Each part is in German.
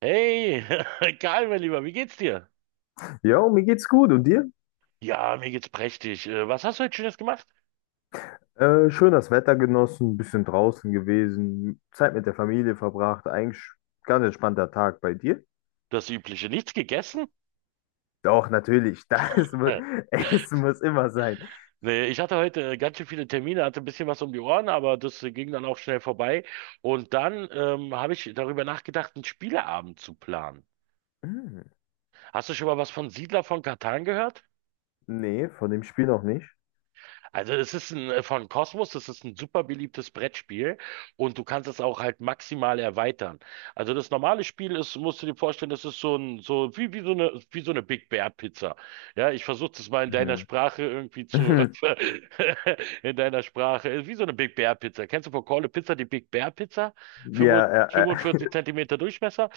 Hey, Karl, mein Lieber, wie geht's dir? Ja, mir geht's gut. Und dir? Ja, mir geht's prächtig. Was hast du heute Schönes gemacht? Schön das Wetter genossen, bisschen draußen gewesen, Zeit mit der Familie verbracht. Eigentlich ganz entspannter Tag bei dir. Das Übliche. Nichts gegessen? Doch, natürlich. Essen muss immer sein. Nee, ich hatte heute ganz schön viele Termine, hatte ein bisschen was um die Ohren, aber das ging dann auch schnell vorbei. Und dann habe ich darüber nachgedacht, einen Spieleabend zu planen. Hm, Hast du schon mal was von Siedler von Catan gehört? nee, von dem Spiel noch nicht. Also es ist ein, von Cosmos, das ist ein super beliebtes Brettspiel und du kannst es auch halt maximal erweitern. Also das normale Spiel ist, musst du dir vorstellen, das ist so ein, so wie, wie so eine Big Bear Pizza. Ja, ich versuche das mal in deiner Mhm. Sprache irgendwie zu, in deiner Sprache, wie so eine Big Bear Pizza. Kennst du von Call a Pizza die Big Bear Pizza? Ja, 45 Zentimeter Durchmesser?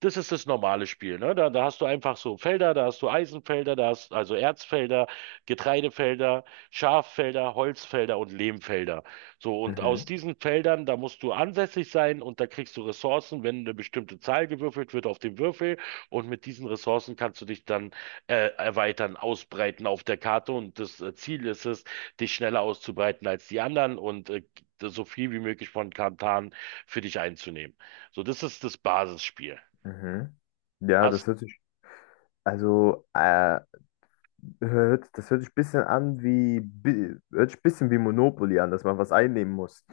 Das ist das normale Spiel, ne? Da, da hast du einfach so Felder, da hast du Eisenfelder, da hast also Erzfelder, Getreidefelder. Schaffelder, Holzfelder und Lehmfelder. So, und aus Mhm, diesen Feldern, da musst du ansässig sein und da kriegst du Ressourcen, wenn eine bestimmte Zahl gewürfelt wird auf dem Würfel. Und mit diesen Ressourcen kannst du dich dann erweitern, ausbreiten auf der Karte. Und das Ziel ist es, dich schneller auszubreiten als die anderen und so viel wie möglich von Kantan für dich einzunehmen. So, das ist das Basisspiel. mhm. Ja, das Hast hört sich, also, hört, das hört sich ein bisschen an wie, hört sich ein bisschen wie Monopoly an, dass man was einnehmen muss.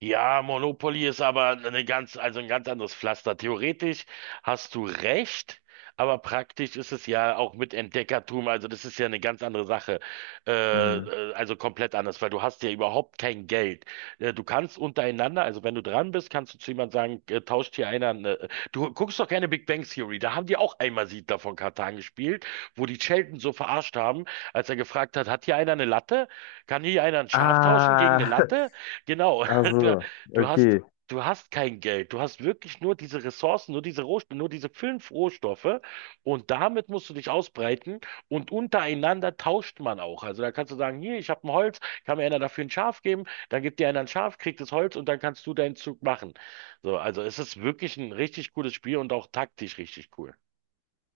ja, Monopoly ist aber eine ganz, also ein ganz anderes Pflaster. Theoretisch hast du recht, aber praktisch ist es ja auch mit Entdeckertum, also das ist ja eine ganz andere Sache. Äh, Mhm. Also komplett anders, weil du hast ja überhaupt kein Geld. Du kannst untereinander, also wenn du dran bist, kannst du zu jemandem sagen, tauscht hier einer, eine, du guckst doch keine Big Bang Theory, da haben die auch einmal Siedler von Catan gespielt, wo die Sheldon so verarscht haben, als er gefragt hat, hat hier einer eine Latte? Kann hier einer ein Schaf tauschen gegen eine Ah, Latte? Genau, Du, also, du hast, okay. du hast kein Geld. Du hast wirklich nur diese Ressourcen, nur diese Rohstoffe, nur diese fünf Rohstoffe. Und damit musst du dich ausbreiten. Und untereinander tauscht man auch. Also da kannst du sagen, hier, ich habe ein Holz, kann mir einer dafür ein Schaf geben. Dann gibt dir einer ein Schaf, kriegt das Holz und dann kannst du deinen Zug machen. So, also es ist wirklich ein richtig cooles Spiel und auch taktisch richtig cool.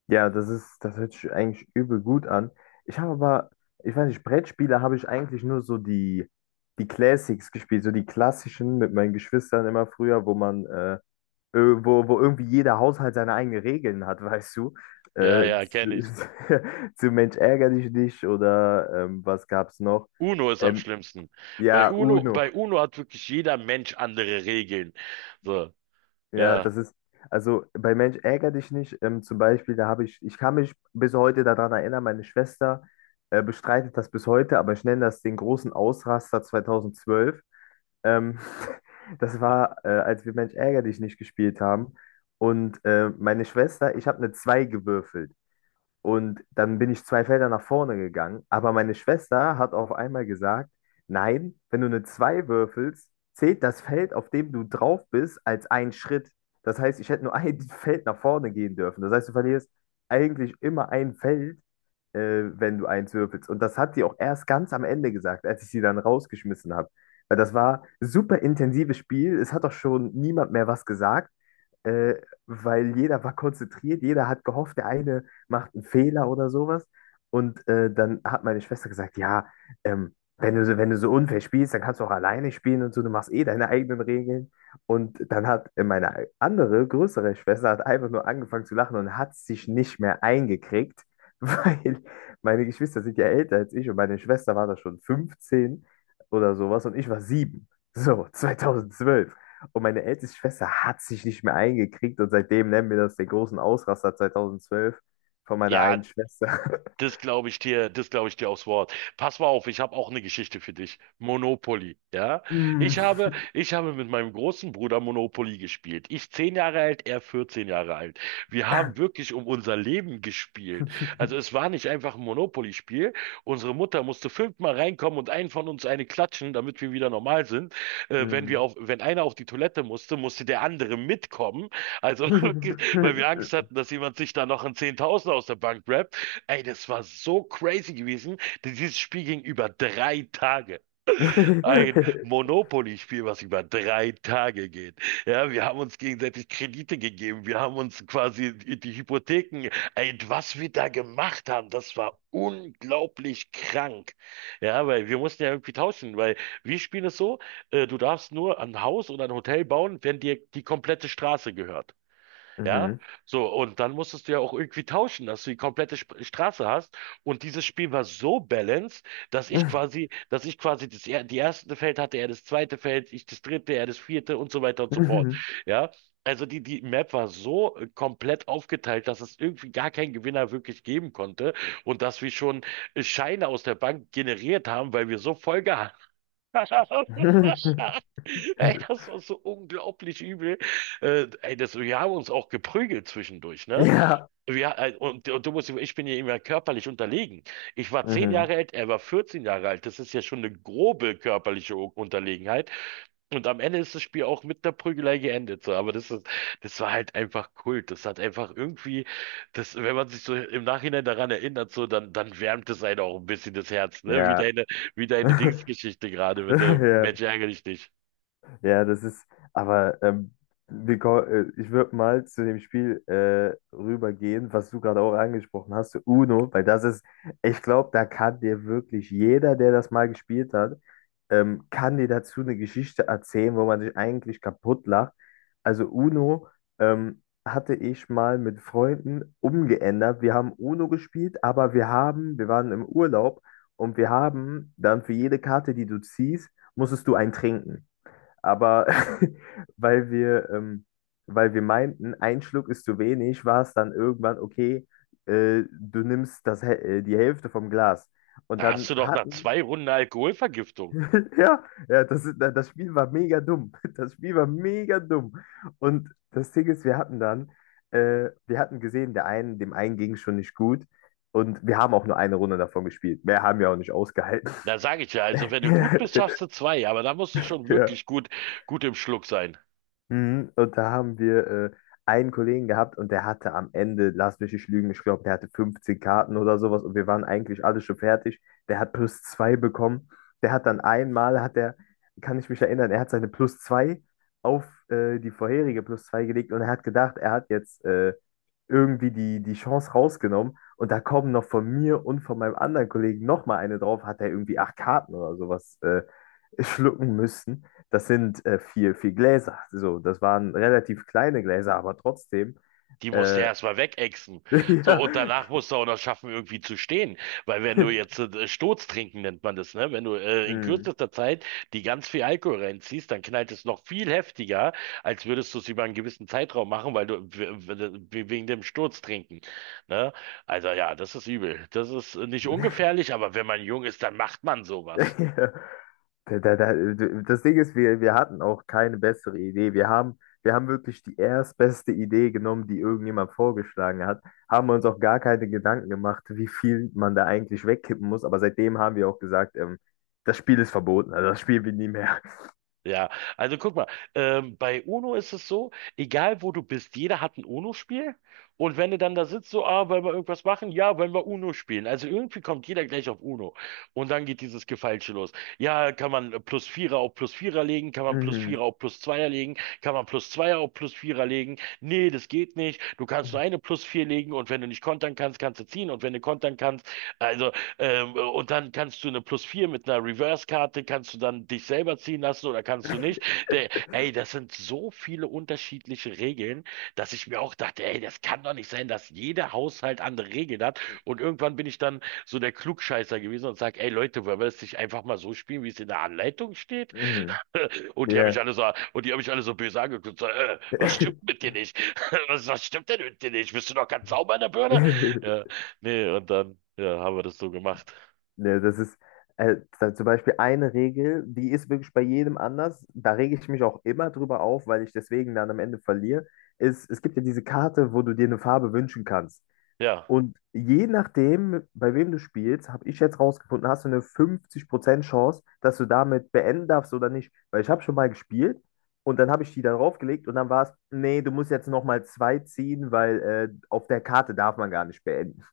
Ja, das hört sich eigentlich übel gut an. Ich habe aber, Ich weiß nicht, Brettspiele habe ich eigentlich die Classics gespielt, so die klassischen mit meinen Geschwistern immer früher, äh, wo irgendwie jeder Haushalt seine eigenen Regeln hat, weißt du? Ja, Äh, ja, kenne zu, ich. zu Mensch ärgere dich nicht oder was gab's noch? Uno ist am Ähm, schlimmsten. ja, Bei Uno, Uno. bei Uno hat wirklich jeder Mensch andere Regeln. So, Ja, ja. das ist, also bei Mensch ärgere dich nicht. Zum Beispiel, ich kann mich bis heute daran erinnern, meine Schwester bestreitet das bis heute, aber ich nenne das den großen Ausraster 2012. Ähm, das war, als wir Mensch ärgere dich nicht gespielt haben. Und meine Schwester, ich habe eine 2 gewürfelt. Und dann bin ich zwei Felder nach vorne gegangen. Aber meine Schwester hat auf einmal gesagt, nein, wenn du eine 2 würfelst, zählt das Feld, auf dem du drauf bist, als ein Schritt. Das heißt, ich hätte nur ein Feld nach vorne gehen dürfen. Das heißt, du verlierst eigentlich immer ein Feld, äh, wenn du eins würfelst. Und das hat sie auch erst ganz am Ende gesagt, als ich sie dann rausgeschmissen habe. Weil das war super intensives Spiel. Es hat auch schon niemand mehr was gesagt, äh, weil jeder war konzentriert, jeder hat gehofft, der eine macht einen Fehler oder sowas. Und dann hat meine Schwester gesagt, ja, wenn du so, wenn du so unfair spielst, dann kannst du auch alleine spielen und so, du machst eh deine eigenen Regeln. Und dann hat meine andere, größere Schwester hat einfach nur angefangen zu lachen und hat sich nicht mehr eingekriegt, weil meine Geschwister sind ja älter als ich und meine Schwester war da schon 15 oder sowas und ich war 7. So, 2012. Und meine älteste Schwester hat sich nicht mehr eingekriegt und seitdem nennen wir das den großen Ausraster 2012. Von meiner einen Ja, Schwester. das glaube ich dir, das glaube ich dir aufs Wort. Pass mal auf, ich habe auch eine Geschichte für dich. Monopoly, ja? Mm. Ich habe mit meinem großen Bruder Monopoly gespielt. Ich zehn Jahre alt, er 14 Jahre alt. Wir haben wirklich um unser Leben gespielt. Also es war nicht einfach ein Monopoly-Spiel. Unsere Mutter musste fünfmal reinkommen und einen von uns eine klatschen, damit wir wieder normal sind. Wenn wir Mm. auf, wenn einer auf die Toilette musste, musste der andere mitkommen. Also wirklich, weil wir Angst hatten, dass jemand sich da noch ein Zehntausender aus der Bank rappt. Ey, das war so crazy gewesen, denn dieses Spiel ging über drei Tage. Ein Monopoly-Spiel, was über drei Tage geht. Ja, wir haben uns gegenseitig Kredite gegeben, wir haben uns quasi die Hypotheken, ey, was wir da gemacht haben, das war unglaublich krank. Ja, weil wir mussten ja irgendwie tauschen, weil wir spielen es so, du darfst nur ein Haus oder ein Hotel bauen, wenn dir die komplette Straße gehört. Ja, Mhm. so, und dann musstest du ja auch irgendwie tauschen, dass du die komplette Sp Straße hast. Und dieses Spiel war so balanced, dass ich quasi das, die erste Feld hatte, er das zweite Feld, ich das dritte, er das vierte und so weiter und so fort. Mhm. Ja, also die, die Map war so komplett aufgeteilt, dass es irgendwie gar keinen Gewinner wirklich geben konnte und dass wir schon Scheine aus der Bank generiert haben, weil wir so voll gehabt haben. Ey, das war so unglaublich übel. Das, wir haben uns auch geprügelt zwischendurch, ne? Ja. Ja, und du musst, ich bin ja immer körperlich unterlegen. Ich war zehn Mhm. Jahre alt, er war 14 Jahre alt. Das ist ja schon eine grobe körperliche Unterlegenheit. Und am Ende ist das Spiel auch mit der Prügelei geendet. So. Aber das ist, das war halt einfach Kult. Das hat einfach irgendwie, das, wenn man sich so im Nachhinein daran erinnert, so, dann, dann wärmt es einen auch ein bisschen das Herz, ne? Ja. Wie deine Dingsgeschichte gerade mit dem Ja. Mensch ärgere dich nicht. Ja, das ist, aber wir ko- Ich würde mal zu dem Spiel rübergehen, was du gerade auch angesprochen hast, Uno, ich glaube, da kann dir wirklich jeder, der das mal gespielt hat, kann dir dazu eine Geschichte erzählen, wo man sich eigentlich kaputt lacht. Also Uno hatte ich mal mit Freunden umgeändert. Wir haben Uno gespielt, wir waren im Urlaub und wir haben dann für jede Karte, die du ziehst, musstest du einen trinken. Aber weil wir, ähm, weil wir meinten, ein Schluck ist zu wenig, war es dann irgendwann, okay, du nimmst das, die Hälfte vom Glas. Und Da hast dann du doch nach hatten, zwei Runden Alkoholvergiftung. ja, ja, das Spiel war mega dumm. Das Spiel war mega dumm. Und das Ding ist, wir hatten gesehen, der einen, dem einen ging schon nicht gut. Und wir haben auch nur eine Runde davon gespielt. Mehr haben wir auch nicht ausgehalten. Da sage ich ja, also wenn du gut bist, schaffst du zwei, aber da musst du schon Ja. wirklich gut, gut im Schluck sein. Mhm. Und da haben wir einen Kollegen gehabt und der hatte am Ende, lass mich nicht lügen, ich glaube, der hatte 15 Karten oder sowas und wir waren eigentlich alle schon fertig. Der hat plus zwei bekommen. Der hat dann einmal, hat er, Kann ich mich erinnern, er hat seine plus zwei auf die vorherige plus zwei gelegt und er hat gedacht, er hat jetzt irgendwie die Chance rausgenommen. Und da kommen noch von mir und von meinem anderen Kollegen nochmal eine drauf, hat er irgendwie acht Karten oder sowas schlucken müssen. Das sind vier, vier Gläser. So, das waren relativ kleine Gläser, aber trotzdem. Die musst du Äh, erstmal wegexen. So, und ja. danach musst du auch noch schaffen, irgendwie zu stehen. Weil wenn du jetzt Sturz trinken nennt man das, ne? Wenn du in Hm. kürzester Zeit die ganz viel Alkohol reinziehst, dann knallt es noch viel heftiger, als würdest du es über einen gewissen Zeitraum machen, weil du wegen dem Sturz trinken. Ne? Also ja, das ist übel. Das ist nicht ungefährlich, aber wenn man jung ist, dann macht man sowas. Da, da, da, das Ding ist, wir hatten auch keine bessere Idee. Wir haben wirklich die erstbeste Idee genommen, die irgendjemand vorgeschlagen hat, haben uns auch gar keine Gedanken gemacht, wie viel man da eigentlich wegkippen muss. Aber seitdem haben wir auch gesagt, das Spiel ist verboten, also das spielen wir nie mehr. Ja, also guck mal, bei UNO ist es so, egal wo du bist, jeder hat ein UNO-Spiel. Und wenn du dann da sitzt, so, ah, wollen wir irgendwas machen? Ja, wollen wir UNO spielen. Also irgendwie kommt jeder gleich auf UNO. Und dann geht dieses Gefeilsche los. Ja, kann man plus Vierer auf plus Vierer legen? Kann man plus Vierer Mhm. auf plus Zweier legen? Kann man plus Zweier auf plus Vierer legen? Nee, das geht nicht. Du kannst nur eine plus Vier legen. Und wenn du nicht kontern kannst, kannst du ziehen. Und wenn du kontern kannst, also, und dann kannst du eine Plus 4 mit einer Reverse-Karte, kannst du dann dich selber ziehen lassen oder kannst du nicht. Der, ey, das sind so viele unterschiedliche Regeln, dass ich mir auch dachte, ey, das kann doch nicht sein, dass jeder Haushalt andere Regeln hat. Und irgendwann bin ich dann so der Klugscheißer gewesen und sage, ey Leute, wollen wir das nicht einfach mal so spielen, wie es in der Anleitung steht? Mhm. Und die haben Ja. mich alle so, und die haben mich alle so böse angeguckt, so, was stimmt mit dir nicht? Was, was stimmt denn mit dir nicht? Bist du noch ganz sauber in der Birne? Ja, nee, und dann, ja, haben wir das so gemacht. Ne, das ist zum Beispiel eine Regel, die ist wirklich bei jedem anders. Da rege ich mich auch immer drüber auf, weil ich deswegen dann am Ende verliere. Es gibt ja diese Karte, wo du dir eine Farbe wünschen kannst. Ja. Und je nachdem, bei wem du spielst, habe ich jetzt rausgefunden, hast du eine 50% Chance, dass du damit beenden darfst oder nicht. Weil ich habe schon mal gespielt und dann habe ich die da draufgelegt und dann war es, nee, du musst jetzt nochmal zwei ziehen, weil auf der Karte darf man gar nicht beenden.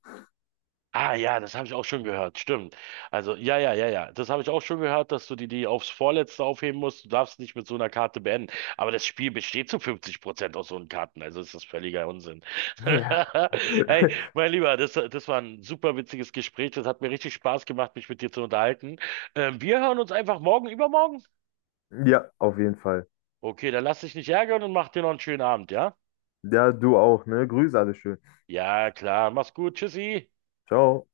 Ah ja, das habe ich auch schon gehört, stimmt. Also ja, ja, ja, ja, das habe ich auch schon gehört, dass du die, die aufs Vorletzte aufheben musst. Du darfst nicht mit so einer Karte beenden. Aber das Spiel besteht zu 50% aus so einen Karten, also ist das völliger Unsinn. Ja. Hey, mein Lieber, das, das war ein super witziges Gespräch. Das hat mir richtig Spaß gemacht, mich mit dir zu unterhalten. Wir hören uns einfach morgen, übermorgen. Ja, auf jeden Fall. Okay, dann lass dich nicht ärgern und mach dir noch einen schönen Abend, ja? Ja, du auch, ne? Grüße alle schön. Ja, klar, mach's gut, tschüssi. Ciao.